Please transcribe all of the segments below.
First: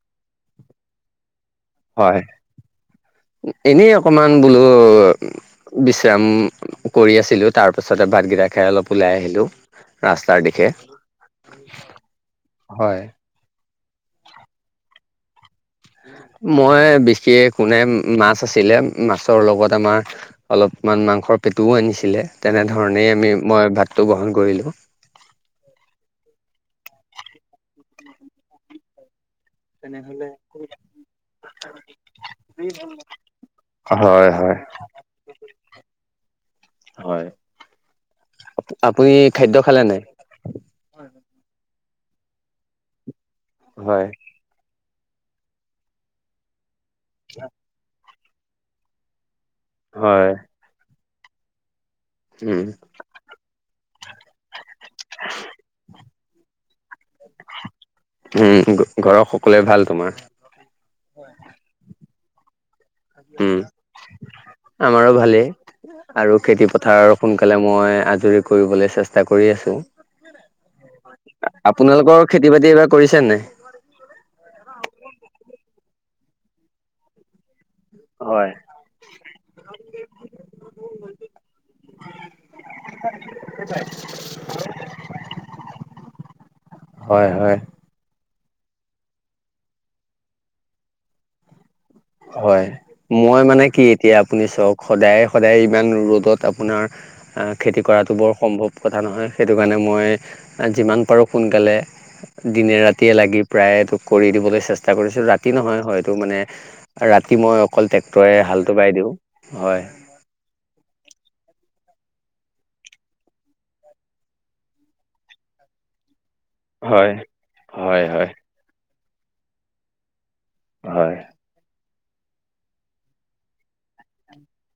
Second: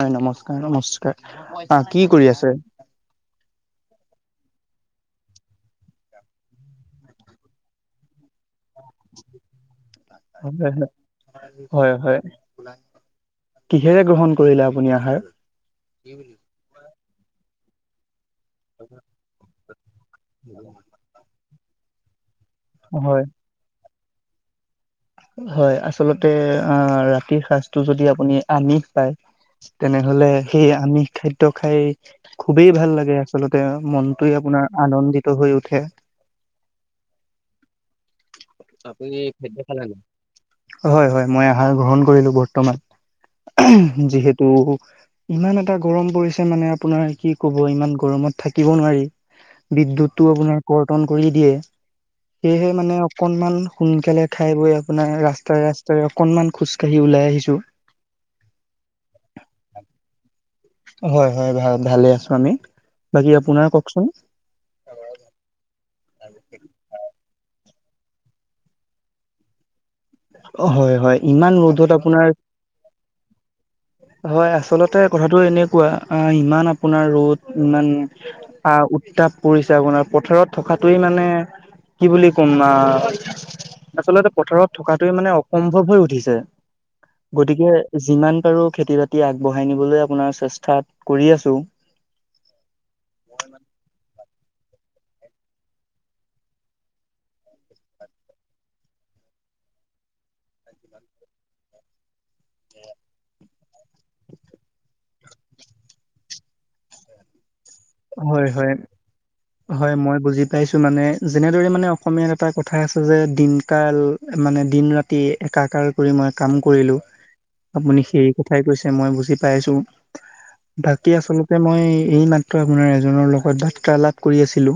হয় নমস্কাৰ নমস্কাৰ আহ কি হয় কৰি আছে এনেই অকমান বোলো বিশ্ৰাম কৰি আছিলো তাৰ পাছতে ভাতকেইটাক কা খোই অলপ ওলাই আহিলো ৰাস্তাৰ দিশে হয় হয় হয় হয়। কিহেৰে গ্ৰহণ কৰিলে আপুনি আহাৰ মই বিশেষ কোনে মাছ মাছ আছিলে মাছৰ লগত আমাৰ অলপমান মাংসৰ পেটুও আনিছিলে তেনেধৰণেই হয় আমি মই ভাতটো গ্ৰহণ কৰিলোঁ। হয় আচলতে অ ৰাতিৰ সজটো যদি আপুনি আনিষ খায় তেনেহলে সেই আমিষ খাদ্য খাই খুবেই ভাল লাগে আচল্ততে মন হয় হয়। আপোনাৰ আনন্দিত হৈ উঠে। হয় আপুনি খাদ্য খালে নাই? হয় হয় মই আহাৰ গ্ৰহণ কৰিলো বৰ্তমান হয় যিহেতু ইমান এটা গৰম পৰিছে মানে আপোনাৰ কি ক'ব ইমান গৰমত থাকিব নোৱাৰি বিদ্যুতটো হয় আপোনাৰ কৰ্তন কৰি দিয়ে। উম সেয়েহে মানে অকণমান সোনকালে খাই বৈ আপোনাৰ ৰাস্তাৰে ৰাস্তাৰে অকণমান খোজ উম ঘৰৰ সকলোৱে ভাল তোমাৰ? হয় হয় ভাল ভালে আছো আমি। বাকী উম আপোনাৰ কওকচোন আমাৰো ভালেই। আৰু খেতি পথাৰ সোনকালে মই আজৰি কৰিবলে চেষ্টা কৰি আছো। হয় হয় ইমান ৰ'দত আপোনাৰ আপোনালোকৰ খেতি বাতি এইবাৰ কৰিছে নে? হয় আচলতে কথাটো এনেকুৱা আহ ইমান আপোনাৰ ৰ'দ। ইমান হয়। আহ উত্তাপ পৰিছে আপোনাৰ পথাৰত থকাতোৱে মানে কি বুলি ক'ম না। আচলতে পথাৰত থকাটোৱে মানে অসম্ভৱ হৈ উঠিছে। হয় হয় গতিকে যিমান পাৰো খেতি বাতি আগবঢ়াই নিবলৈ আপোনাৰ চেষ্টাত কৰি আছো। হয়। মই মানে কি এতিয়া আপুনি চাওক সদায় সদায় ইমান ৰ'দত আপোনাৰ খেতি কৰাটো বৰ সম্ভৱ কথা নহয়। সেইটো কাৰণে মই যিমান পাৰোঁ সোনকালে দিনে ৰাতিয়ে লাগি প্ৰায়টো কৰি দিবলৈ চেষ্টা কৰিছো। ৰাতি নহয় হয়টো মানে ৰাতি মই অকল ট্ৰেক্টৰে হয় হালটো হয় বাই দিওঁ হয় মই বুজি পাইছো মানে। যেনেদৰে মানে অসমীয়াত এটা কথা আছে যে দিনকাল মানে দিন ৰাতি একাকাৰ কৰি মই কাম কৰিলো হয় আপুনি হয় সেই হয় কথাই কৈছে। মই বুজি পাইছো। বাকী আচলতে মই এই মাত ত আপোনাৰ এজনৰ লগত বাৰ্তা লাপ কৰি আছিলো।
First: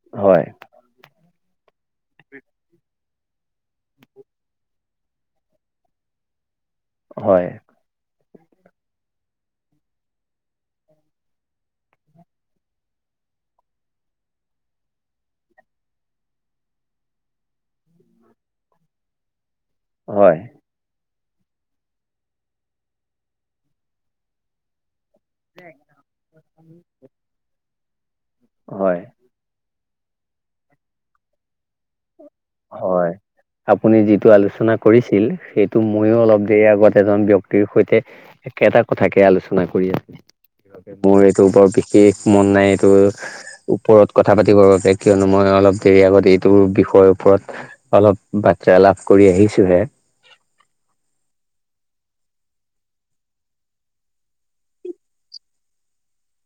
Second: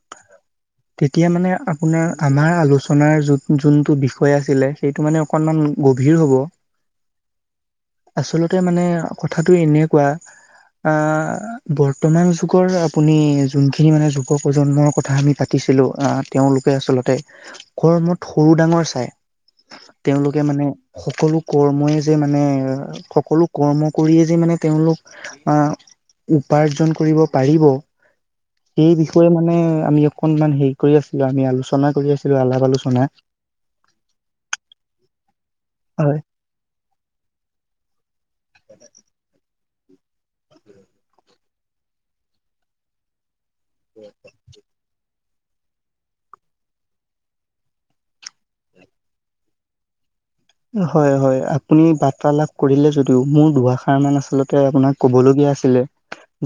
হয় তেতিয়া মানে আপোনাৰ আমাৰ আলোচনাৰ যত, যোনটো বিষয় আছিলে সেইটো মানে অকনমান গভীৰ হ'ব। হয়। আচলতে মানে কথাটো এনেকুৱা আহ বৰ বৰ্তমান যুগৰ আপুনি যোনখিনি মানে যুৱ প্ৰজন্মৰ কথা আমি পাতিছিলোঁ আ তেওঁলোকে আচল লতে কৰ্মত সৰু ডাঙৰ চাই। হয় তেওঁলোকে মানে সকলো কৰ্মই যে মানে সকলো কৰ্ম কৰিয়েই যে মানে তেওঁলোক আহ উপাৰ্জন কৰিব পাৰিব সেই হয় বিষয়ে মানে আমি অকনমান হেৰি কৰি আছিলো আমি আলোচনা কৰি আছিলো আলাপ আলোচনা। হয়। আপুনি যিটো আলোচনা কৰিছিল সেইটো ময়ো হয় অলপ দেৰি আগত এজন ব্যক্তিৰ সৈতে একেটা কথাকে আলোচনা কৰি আছে মোৰ এইটো বৰ বিশেষ মন নাই এইটো ওপৰত কথা পাতিবৰ বাবে কিয়নো মই অলপ দেৰি আগত এইটো বিষয়ে ওপৰত অলপ বাৰ্তা লাভ কৰি আহিছোহে। হয় হয়। আপুনি বাৰ্তা লাভ কৰিলে যদিও মোৰ দুআষাৰ মান আছিলে ত আপোনাক কবলগীয়া আছিলে।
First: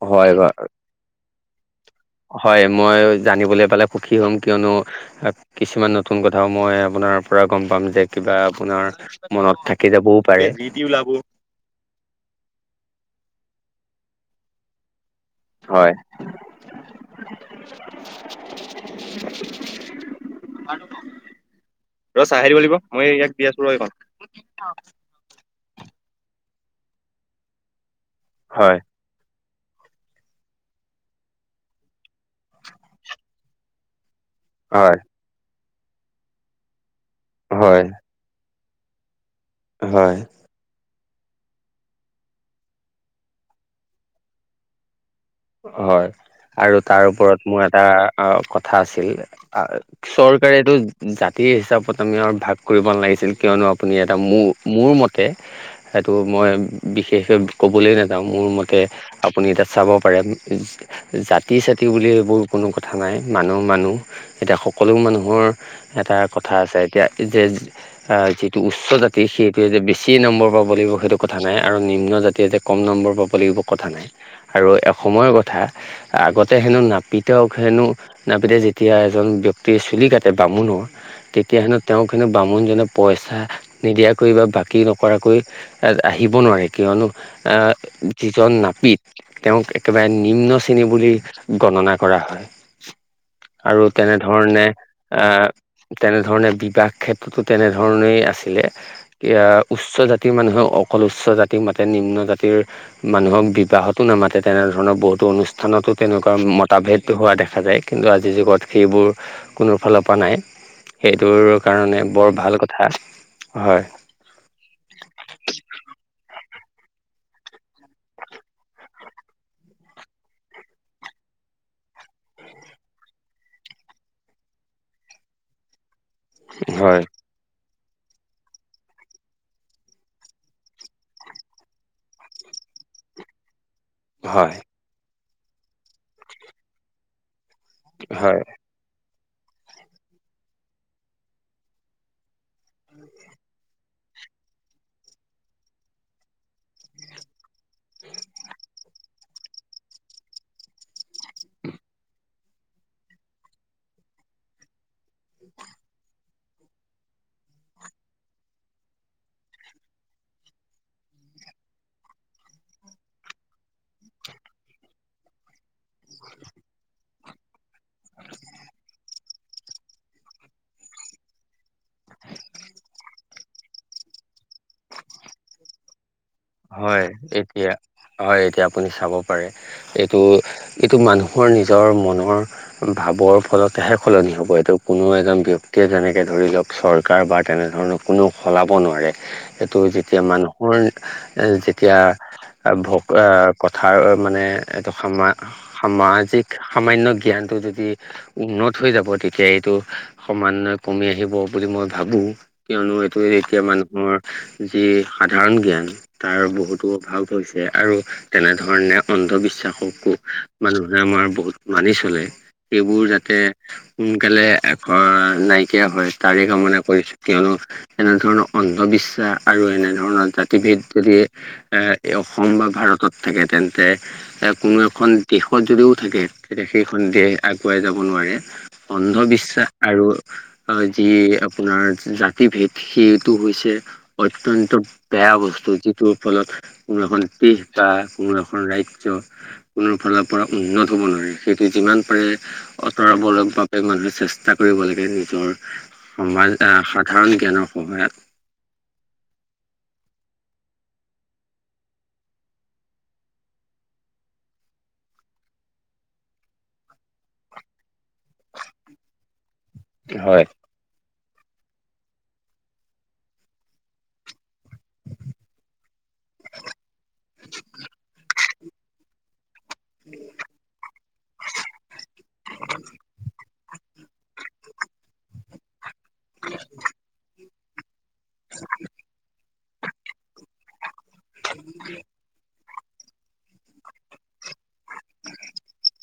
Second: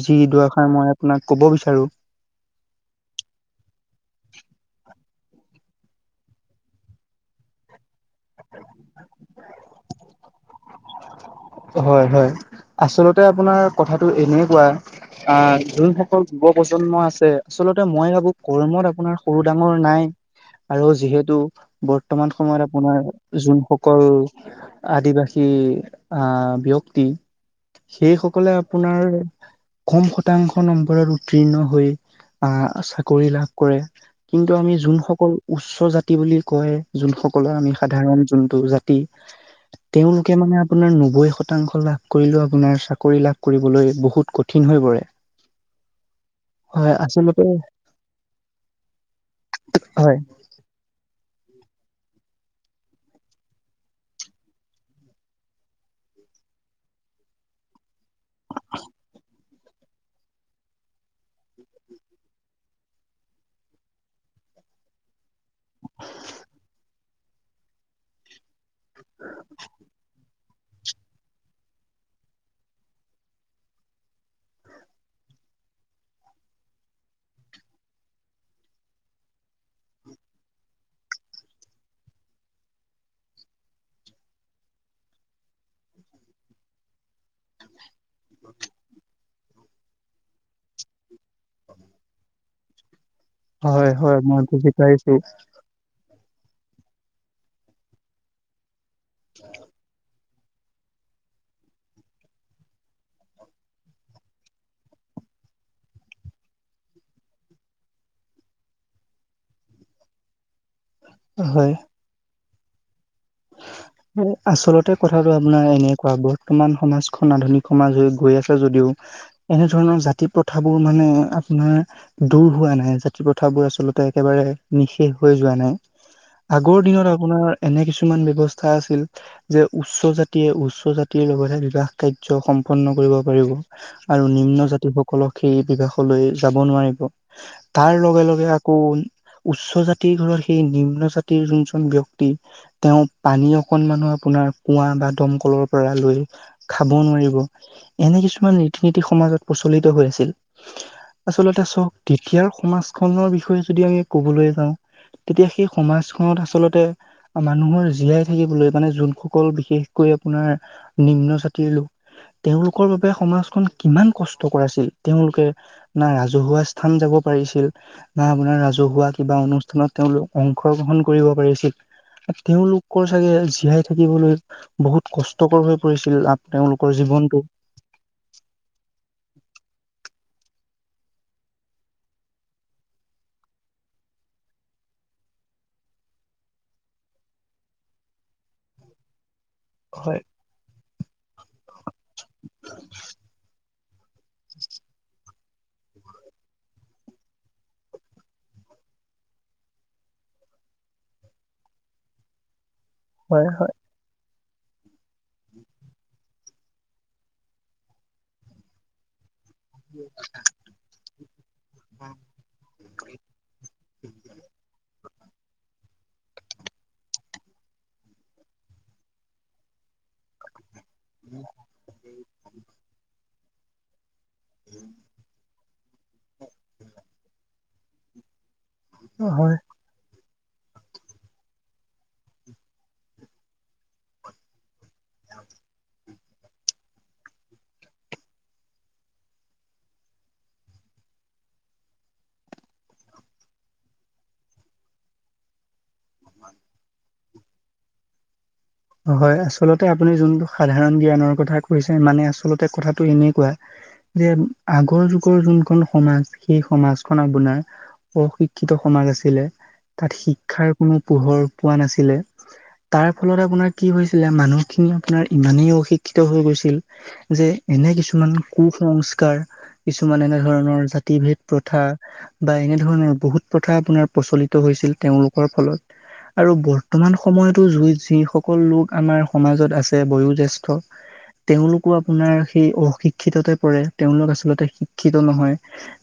যি হয় বা- দুআষাৰ মই আপোনাক ক'ব বিচাৰো। হয় মই জানিবলৈ পালে সুখী হ'ম কিয়নো কিছুমান নতুন কথাও মই আপোনাৰ পৰা গম পাম যে কিবা আপোনাৰ মনত থাকি যাবও উপায় হয় হয় আচলতে আপোনাৰ কথাটো এনেকুৱা আহ হয়। যোনসকল যুৱ প্ৰজন্ম আছে। আচলতে মই ভাবো কৰ্মত আপোনাৰ সৰু ডাঙৰ নাই। আৰু যিহেতু ৰ বৰ্তমান চাই আহিব সময়ত লাগিব আপোনাৰ মই ইয়াক দি আছো ৰ এইকণ। যোনসকল আদিবাসী আহ ব্যক্তি সেইসকলে হয় আপোনাৰ কম শতাংশ নম্বৰত উত্তীৰ্ণ হৈ আহ চাকৰি লাভ কৰে। কিন্তু আমি হয়। যোনসকল উচ্চ জাতি বুলি কয় যোনসকলৰ আমি হয়, সাধাৰণ যোনটো জাতি। হয়, তেওঁলোকে মানে আপোনাৰ নবৈ শতাংশ লাভ কৰিলেও আপোনাৰ চাকৰি লাভ কৰিবলৈ বহুত কঠিন হৈ পৰে। হয় আৰু হয় তাৰ ওপৰত আচলতে মোৰ এটা আ কথা আছিল। হয় চৰকাৰে এইটো জাতি সেই হিচাপত আমি আৰু ভাগ কৰিব নালাগিছিল কিয়নো আপুনি এটা মোৰ মোৰ মতে এইটো মই বিশেষকে ক'বলৈ নাযাও মোৰ মতে আপুনি এতা চাব পাৰে আমি জাতি ছাতি বুলি এইবোৰ কোনো কথা নাই মানুহ মানুহ এতিয়া সকলো মানুহৰ এটা কথা আছে এতিয়া যে যিটো উচ্চ জাতি সেইটোৱে যে বেছি চি নম্বৰ পাব লাগিব সেইটো কথা নাই আৰু নিম্ন জাতিয়ে যে কম নম্বৰ পাব লাগিব কথা নাই আৰু সময়ৰ কথা আগতে হেনো নাপিতক হেনো নাপিতে যেতিয়া এজন ব্যক্তিৰ চুলি লি কাটে বামুণৰ তেতিয়া হেনো তেওঁক হেনো বামুণজনে পইচা নিদিয়াকৈ বা বাকী নকৰাকৈ আহিব নোৱাৰে কিয়নো যিজন নাপিত তেওঁক একেবাৰে নিম্ন শ্ৰেণী বুলি গণনা কৰা হয়। আৰু হয় হয় মই তেনেধৰণে বুজি পাইছো অহ তেনেধৰণে বিবাহ ক্ষেত্ৰতো তেনেধৰণেই আছিলে ইয়াত উচ্চ জাতি মানুহক অকল উচ্চ জাতিক মাতে নিম্ন জাতিৰ মানুহক বিবাহতো নামাতে তেনেধৰণৰ বহুতো অনুষ্ঠানতো তেনেকোৱা মতাভেদ হোৱা দেখা যায় কিন্তু আজিৰ যুগত সেইবোৰ কোনো ফালৰ পৰা নাই সেইটোৰ হয়। কাৰণে বৰ ভাল কথা হয় আচলতে কথাটো আপোনাৰ এনেকোৱা বৰ্তমান সমাজখন আধুনিক সমাজ হৈ গৈ আছে যদিও এনেধৰণৰ জাতি প্ৰথাবোৰ মানে আপোনাৰ দূৰ হোৱা নাই জাতি প্ৰথাবোৰ আচলতে গোটে একেবাৰে নিঃশেষ হৈ যোৱা নাই আগৰ হয় দিনত আপোনাৰ এনে কিছুমান ব্যৱস্থা অৱস্থা আছিল যে উচ্চ জাতিয়ে উচ্চ জাতিৰ লগতহে বিবাহ কাৰ্য সম্পন্ন কৰিব পাৰিব। আৰু হয় নিম্ন জাতি সকলক সেই বিবাহলৈ যাব নোৱাৰিব তাৰ লগে হয় লগে আকৌ উচ্চ জাতিৰ ঘৰত সেই নিম্ন জাতিৰ যোনজন ব্যক্তি তেওঁ পানী অকনমানো আপোনাৰ কুঁৱা বা দমকলৰ পৰা লৈ খাব নোৱাৰিব এনে কিছুমান ৰীতি নীতি সমাজত প্ৰচলিত হৈ আছিল আচলতে চওক ইয়াৰ সমাজখনৰ বিষয়ে যদি আমি কবলৈ যাও তেতিয়া সেই সমাজখনত আচলতে মানুহৰ জীয়াই থাকিবলৈ মানে যোনসকল বিশেষকৈ আপোনাৰ নিম্ন জাতিৰ লোক তেওঁলোকৰ বাবে সমাজখন কিমান কষ্ট কৰাইছিল তেওঁলোকে নাই ৰাজহুৱা স্থান যাব পাৰিছিল বা আপোনাৰ ৰাজহুৱা কিবা অনুষ্ঠানত তেওঁলোক অংশগ্ৰহণ কৰিব পাৰিছিল তেওঁলোকৰ চাগে জীয়াই থাকিবলৈ বহুত কষ্টকৰ হৈ পৰিছিল আ হয় এতিয়া হয় এতিয়া আপুনি চাব পাৰে ত এইটো মানুহৰ নিজৰ মনৰ ভাৱৰ ফলতেহে সলনি হ'ব এইটো কোনো এজন ব্যক্তিয়ে যেনেকে ধৰি লওক চৰকাৰ বা তেনে ধৰণৰ কোনেও সলাব নোৱাৰে এইটো যেতিয়া হয় মানুহৰ এ যেতিয়া ভোক কথাৰ মানে এইটো সা সামাজিক সামান্য জ্ঞান টো যদি উন্নত হৈ যাব তেতিয়া এইটো সমান্য কমি আহিব বুলি মই ভাবো কিয়নো এইটো হয় এতিয়া মানুহৰ যি সাধাৰণ জ্ঞান তাৰ বহুতো অভাৱ হৈছে আৰু তেনেধৰণে অন্ধবি শ্বাসকো মানুহে আমাৰ বহুত মানি চলে সেইবোৰ যাতে সোনকালে এ নাই থিয় হয় তাৰে কামনা কৰিছো কিয়নো এনেধৰণৰ অন্ধবিশ্বাস আৰু এনেধৰণৰ জাতি ভেদ যদি এ অসম বা ভাৰতত থাকে তেন্তে এ কোনো এখন দেশত যদিও থাকে তেতিয়া সেইখন দেশ আগুৱাই যাব নোৱাৰে হয় হয় অন্ধবিশ্বাস আৰু যি আপোনাৰ জাতি ভেদ সেইটো হৈছে অত্যন্ত বেয়া বস্তু যিটোৰ ফলত কোনো এখন দেশ বা কোনো এখন ৰাজ্য কোনো ফালৰ পৰা উন্নত হ'ব নোৱাৰে সেইটো যিমান পাৰে আঁতৰাব লগ বাবে মানুহে চেষ্টা কৰিব লাগে নিজৰ সমাজ সাধাৰণ জ্ঞানৰ [unintelligible] হয় আচলতে আপুনি যোনটো সাধাৰণ জ্ঞানৰ কথা কৈছে মানে আচলতে কথাটো এনেকোৱা যে আগৰ যুগৰ যোনখন সমাজ সেই সমাজখন আপোনাৰ অশিক্ষিত সমাজ আছিলে তাত হয় শিক্ষাৰ কোনো পোহৰ পোৱা নাছিলে তাৰ ফলত আপোনাৰ কি হৈছিলে মানুহ খিনি আপোনাৰ ইমানেই অশিক্ষিত হৈ গৈছিল যে এনে কিছুমান কু-সংস্কাৰ কিছুমান এনে ধৰণৰ জাতি, ভেদ, প্ৰথা বা এনেধৰণৰ বহুত প্ৰথা আপোনাৰ প্ৰচলিত হৈছে। তেওঁলোকৰ ফলত আৰু বৰ্তমান সময়তো জুই যিসকল লোক আমাৰ সমাজত আছে বয়োজ্যেষ্ঠ তেওঁলোকো আপোনাৰ সেই অশিক্ষিততে পৰে তেওঁলোক আচলতে শিক্ষিত নহয়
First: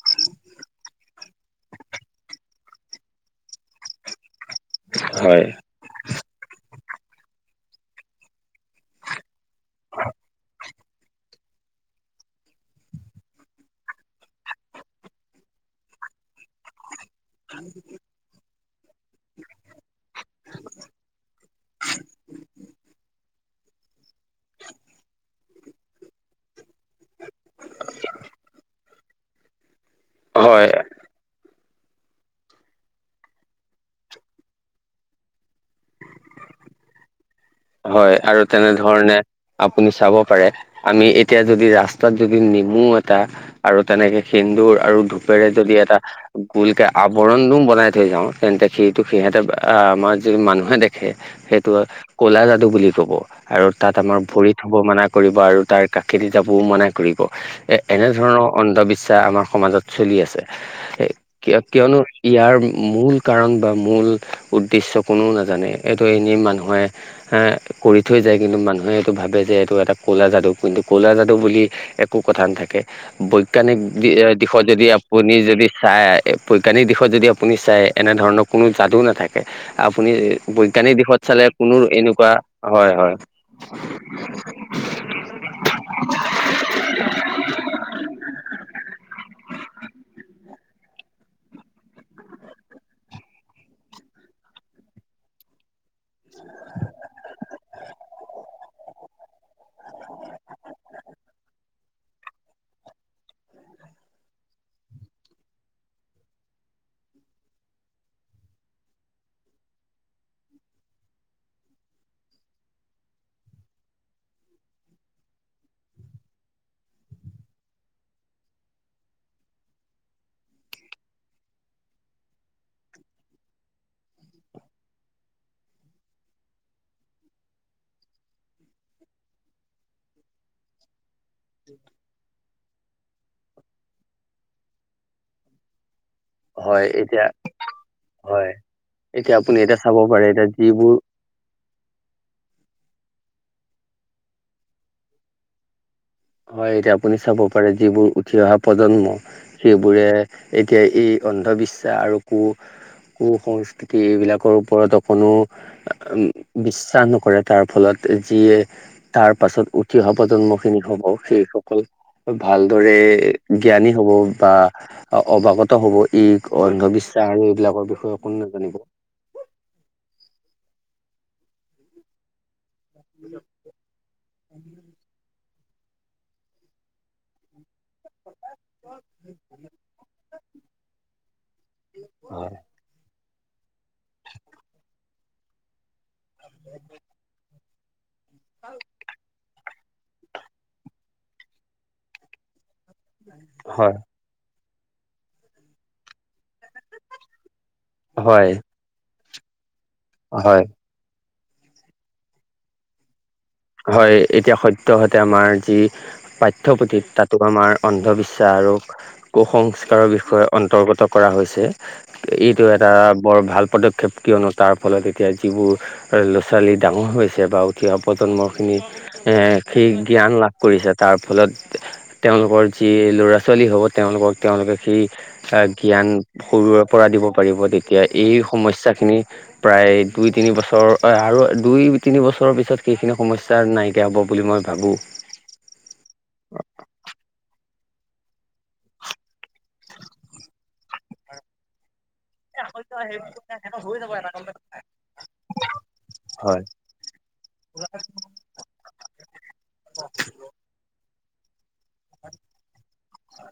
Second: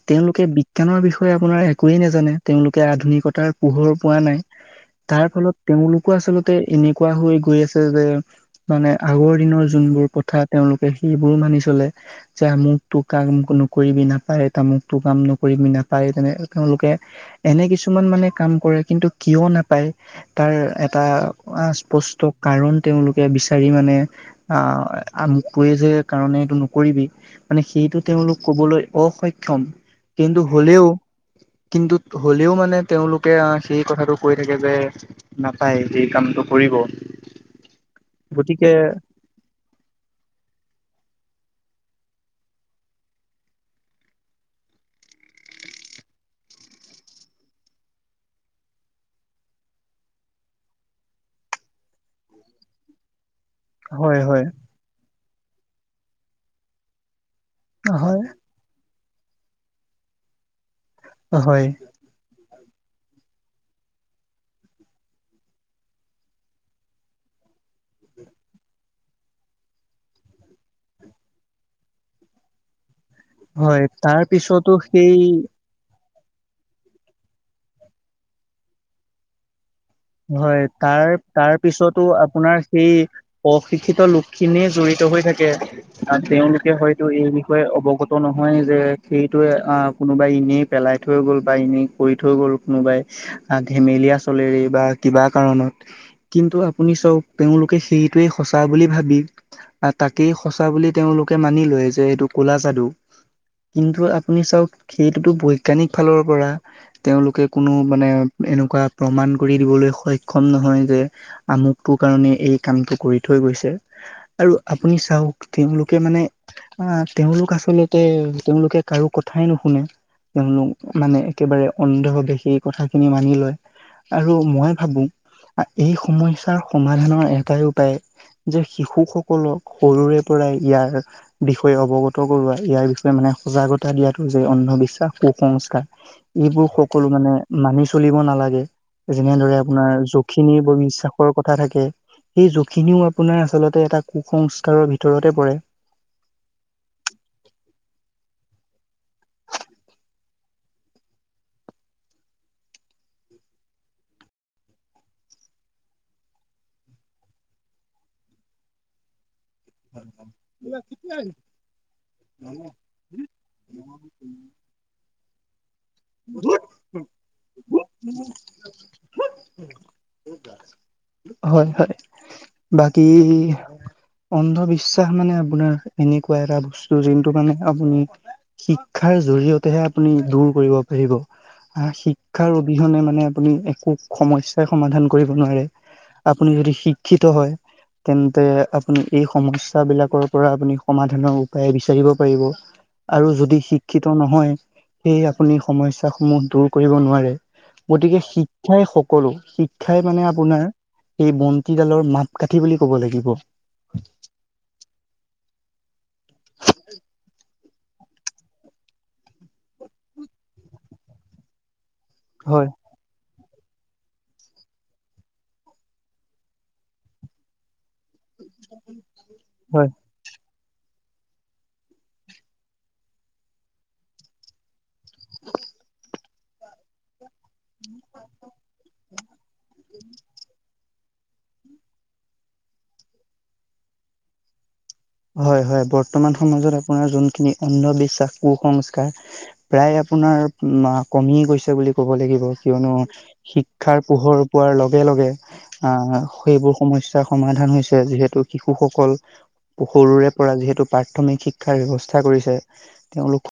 তেওঁলোকে বিজ্ঞানৰ বিষয়ে আপোনাৰ আমাৰ একোৱে নাজানে তেওঁলোকে আধুনিকতাৰ পোহৰ পোৱা নাই। তাৰ ফলত তেওঁলোকো আচলতে এনেকুৱা হৈ গৈ আছে যে মানে আগৰ দিনৰ যোনবোৰ কথা তেওঁলোক সেইবোৰো মানি চলে যে আমুকটো কাম নকৰিবি নাপায়, তামুকটো কাম নকৰিবি নাপ নাপায় তেনে তেওঁলোকে এনে কিছুমান মানে কাম কৰে কিন্তু কিয় নাপায় তাৰ এটা স্পষ্ট কাৰণ তেওঁলোকে বিচাৰি মানে আহ আ কৈ যে কাৰণে এইটো নকৰিবি মানে সেইটো তেওঁলোক কবলৈ অসক্ষম। কিন্তু হয় হলেও কিন্তু হ'লেও মানে তেওঁলোকে আহ সেই কথাটো কৈ থাকে যে নাপায় সেই কামটো। কৰিব। হয় আৰু গতিকে তেনেধৰণে আপুনি চাব পাৰে আমি এতিয়া যদি ৰাস্তাত যদি নেমু এটা আৰু তেনেকে সেন্দুৰ আৰু ধূপেৰে যদি এটা ভোলকে আৱৰণোও বনাই থৈ যাওঁ তেন্তে সিটো সিহঁতে আমাৰ যদি মানুহে দেখে। সেইটো কলা যাদু বুলি ক'ব আৰু তাত আমাৰ হয় হয় ভৰিত থব মানা কৰিব আৰু তাৰ কাষেদি যাবও মনা কৰিব এ হয় এনেধৰণৰ অন্ধবিশ্বাস ইচ্ছা আমাৰ সমাজত চলি আছে এই কিয় হয় কিয়নো ইয়াৰ মূল কাৰণ বা মূল উদ্দেশ্য কোননেও নাজানে এইটো এনেই মানুহে এ কৰি থৈ যায় কিন্তু মানুহে এইটো ভাবে যে এইটো এটা কলা যাদু কিন্তু কলা যাদু বুলি একো কথা নাথাকে বৈজ্ঞানিক হয় দি তাৰ দিশত পিছতো যদি সেই আপুনি যদি চাই বৈজ্ঞানিক দিশত যদি আপুনি চাই এনে ধৰণৰ কোনো যাদু নাথাকে। আপুনি হয় বৈজ্ঞানিক তাৰ দিশত চালে তাৰ কোনো পিছতো এনেকুৱা আপোনাৰ হয় সেই হয় অশিক্ষিত লোক খিনিয়ে জৰিত হৈ থাকে। তেওঁলোকে হয়তো এই বিষয়ে অৱগত নহয় যে সেইটোয়ে আহ কোনোবাই এনেই পেলাই থৈ গ'ল বা এনেই কৰি থৈ গ'ল কোনোবাই আহ ধেমেলীয়া চলেৰে বা কিবা কাৰণত কিন্তু আপুনি চওক তেওঁলোকে সেইটোৱে সঁচা বুলি ভাবি তাকেই সঁচা বুলি তেওঁলোকে মানি লয় যে এইটো কলা যাদু। কিন্তু আপুনি চাওক সেইটোতো বৈজ্ঞানিক ফালৰ পৰা তেওঁলোকে কোনো মানে এনেকুৱা প্ৰমাণ কৰি দিবলৈ সক্ষম নহয় যে আমুকটো কাৰণে এই কামটো কৰি থৈ গৈছে। আৰু আপুনি চাওক তেওঁলোকে মানে আহ তেওঁলোক আচলতে তেওঁলোকে কাৰো কথাই নুশুনে। তেওঁলোক মানে একেবাৰে অন্ধ ভাৱে সেই কথাখিনি মানি লয় আৰু মই ভাবো এই সমস্যাৰ সমাধানৰ এটাই উপায়। যে শিশুসকলক সৰুৰে পৰাই ইয়াৰ বিষয়ে অৱগত কৰোৱা ইয়াৰ বিষয়ে মানে সজাগতা দিয়াতটো যে অন্ধবিশ্বাস কু-সংস্কাৰ। এইবোৰ হয় সকলো এতিয়া মানে মানি চলিব হয় নালাগে এতিয়া আপুনি যেনেদৰে এতিয়া চাব পাৰে এতিয়া যখিনীৰ বুলি যিবোৰ বিশ্বাসৰ কথা থাকে। সেই যখিনিও আপোনাৰ আচলতে এটা কু-সংস্কাৰৰ ভিতৰতে পৰে। হয় এতিয়া আপুনি চাব পাৰে যিবোৰ উঠি অহা প্ৰজন্ম, সেইবোৰে এতিয়া এই অন্ধবিশ্বাস আৰু কু কু সংস্কৃতি এইবিলাকৰ ওপৰত অকণো বিশ্বাস নকৰে তাৰ ফলত। যিয়ে, তাৰ পাছত উঠি অহা প্ৰজন্ম খিনি হ'ব। সেইসকল ভালদৰে জ্ঞানী হ'ব বা অৱাগত হব। ই অন্ধবিশ্বাস আৰু এইবিলাকৰ বিষয়ে কোন নাজানিব। হয় হয়। বাকী অন্ধবিশ্বাস মানে। আপোনাৰ এনেকুৱা এটা বস্তু যোনটো কাৰণে আপুনি। শিক্ষাৰ জৰিয়তেহে আপুনি দূৰ কৰিব আবিহ শিক্ষাৰ হয় অবিহনে মানে আপুনি একো সমস্যা সমাধান কৰিব নোৱাৰে আপুনি যদি শিক্ষিত হয় তেন্তে আপোনলোকেই সমস্যা বিলাকৰ পৰা আপুনি সমাধানৰ উপায় বিচাৰিব পাৰিব আৰু যদি হয় শিক্ষিত নহয় সেয়ে আপুনি সমস্যাসমূহ সমূহ দূৰ কৰিব নোৱাৰে গতিকে হয় শিক্ষাই সকলো শিক্ষাই মানে হয় আপোনাৰ স বন্তিডালৰ মাপকাঠি বুলি ক'ব লাগিব হয় এতিয়া সদ্যহাতে আমাৰ যি পাঠ্যপুথিত তাতো আমাৰ অন্ধবিশ্বাস আৰু কুসংস্কাৰৰ বিষয়ে অন্তৰ্গত কৰা হৈছে। এইটো হয় এটা বৰ ভাল পদক্ষেপ কিয়নো তাৰ ফলত এতিয়া যিবোৰ ল'ৰা ছোৱালী ডাঙৰ হৈছে বা উঠি অহা পৰ্য্যন্ত খিনি হয় সেই জ্ঞান লাভ কৰিছে তাৰ ফলত তেওঁলোকৰ যি ল'ৰা ছোৱালী হ'ব তেওঁলোকক তেওঁলোকে সেই জ্ঞান সৰুৰে পৰা দিব পাৰিব তেতিয়া এই সমস্যাখিনি প্ৰায় দুই তিনি বছৰ হয় আৰু দুই তিনি বছৰৰ পিছত সেইখিনি সমস্যা নাইকিয়া হ'ব বুলি মই ভাবোঁ হয় হয় বৰ্তমান সমাজত আপোনাৰ যোনখিনি অন্ধবিশ্বাস কুসংস্কাৰ প্ৰায় আপোনাৰ কমিয়ে গৈছে বুলি ক কব লাগিব কিয়নো শিক্ষাৰ পোহৰ পোৱাৰ লগে লগে আহ হয় সেইবোৰ সম সমস্যাৰ সমাধান হৈছে যিহেতু শিশুসকল সৰুৰে পৰা যিহেতু প্ৰাথমিক শিক্ষাৰ ব্যৱস্থা কৰিছে তেওঁলোক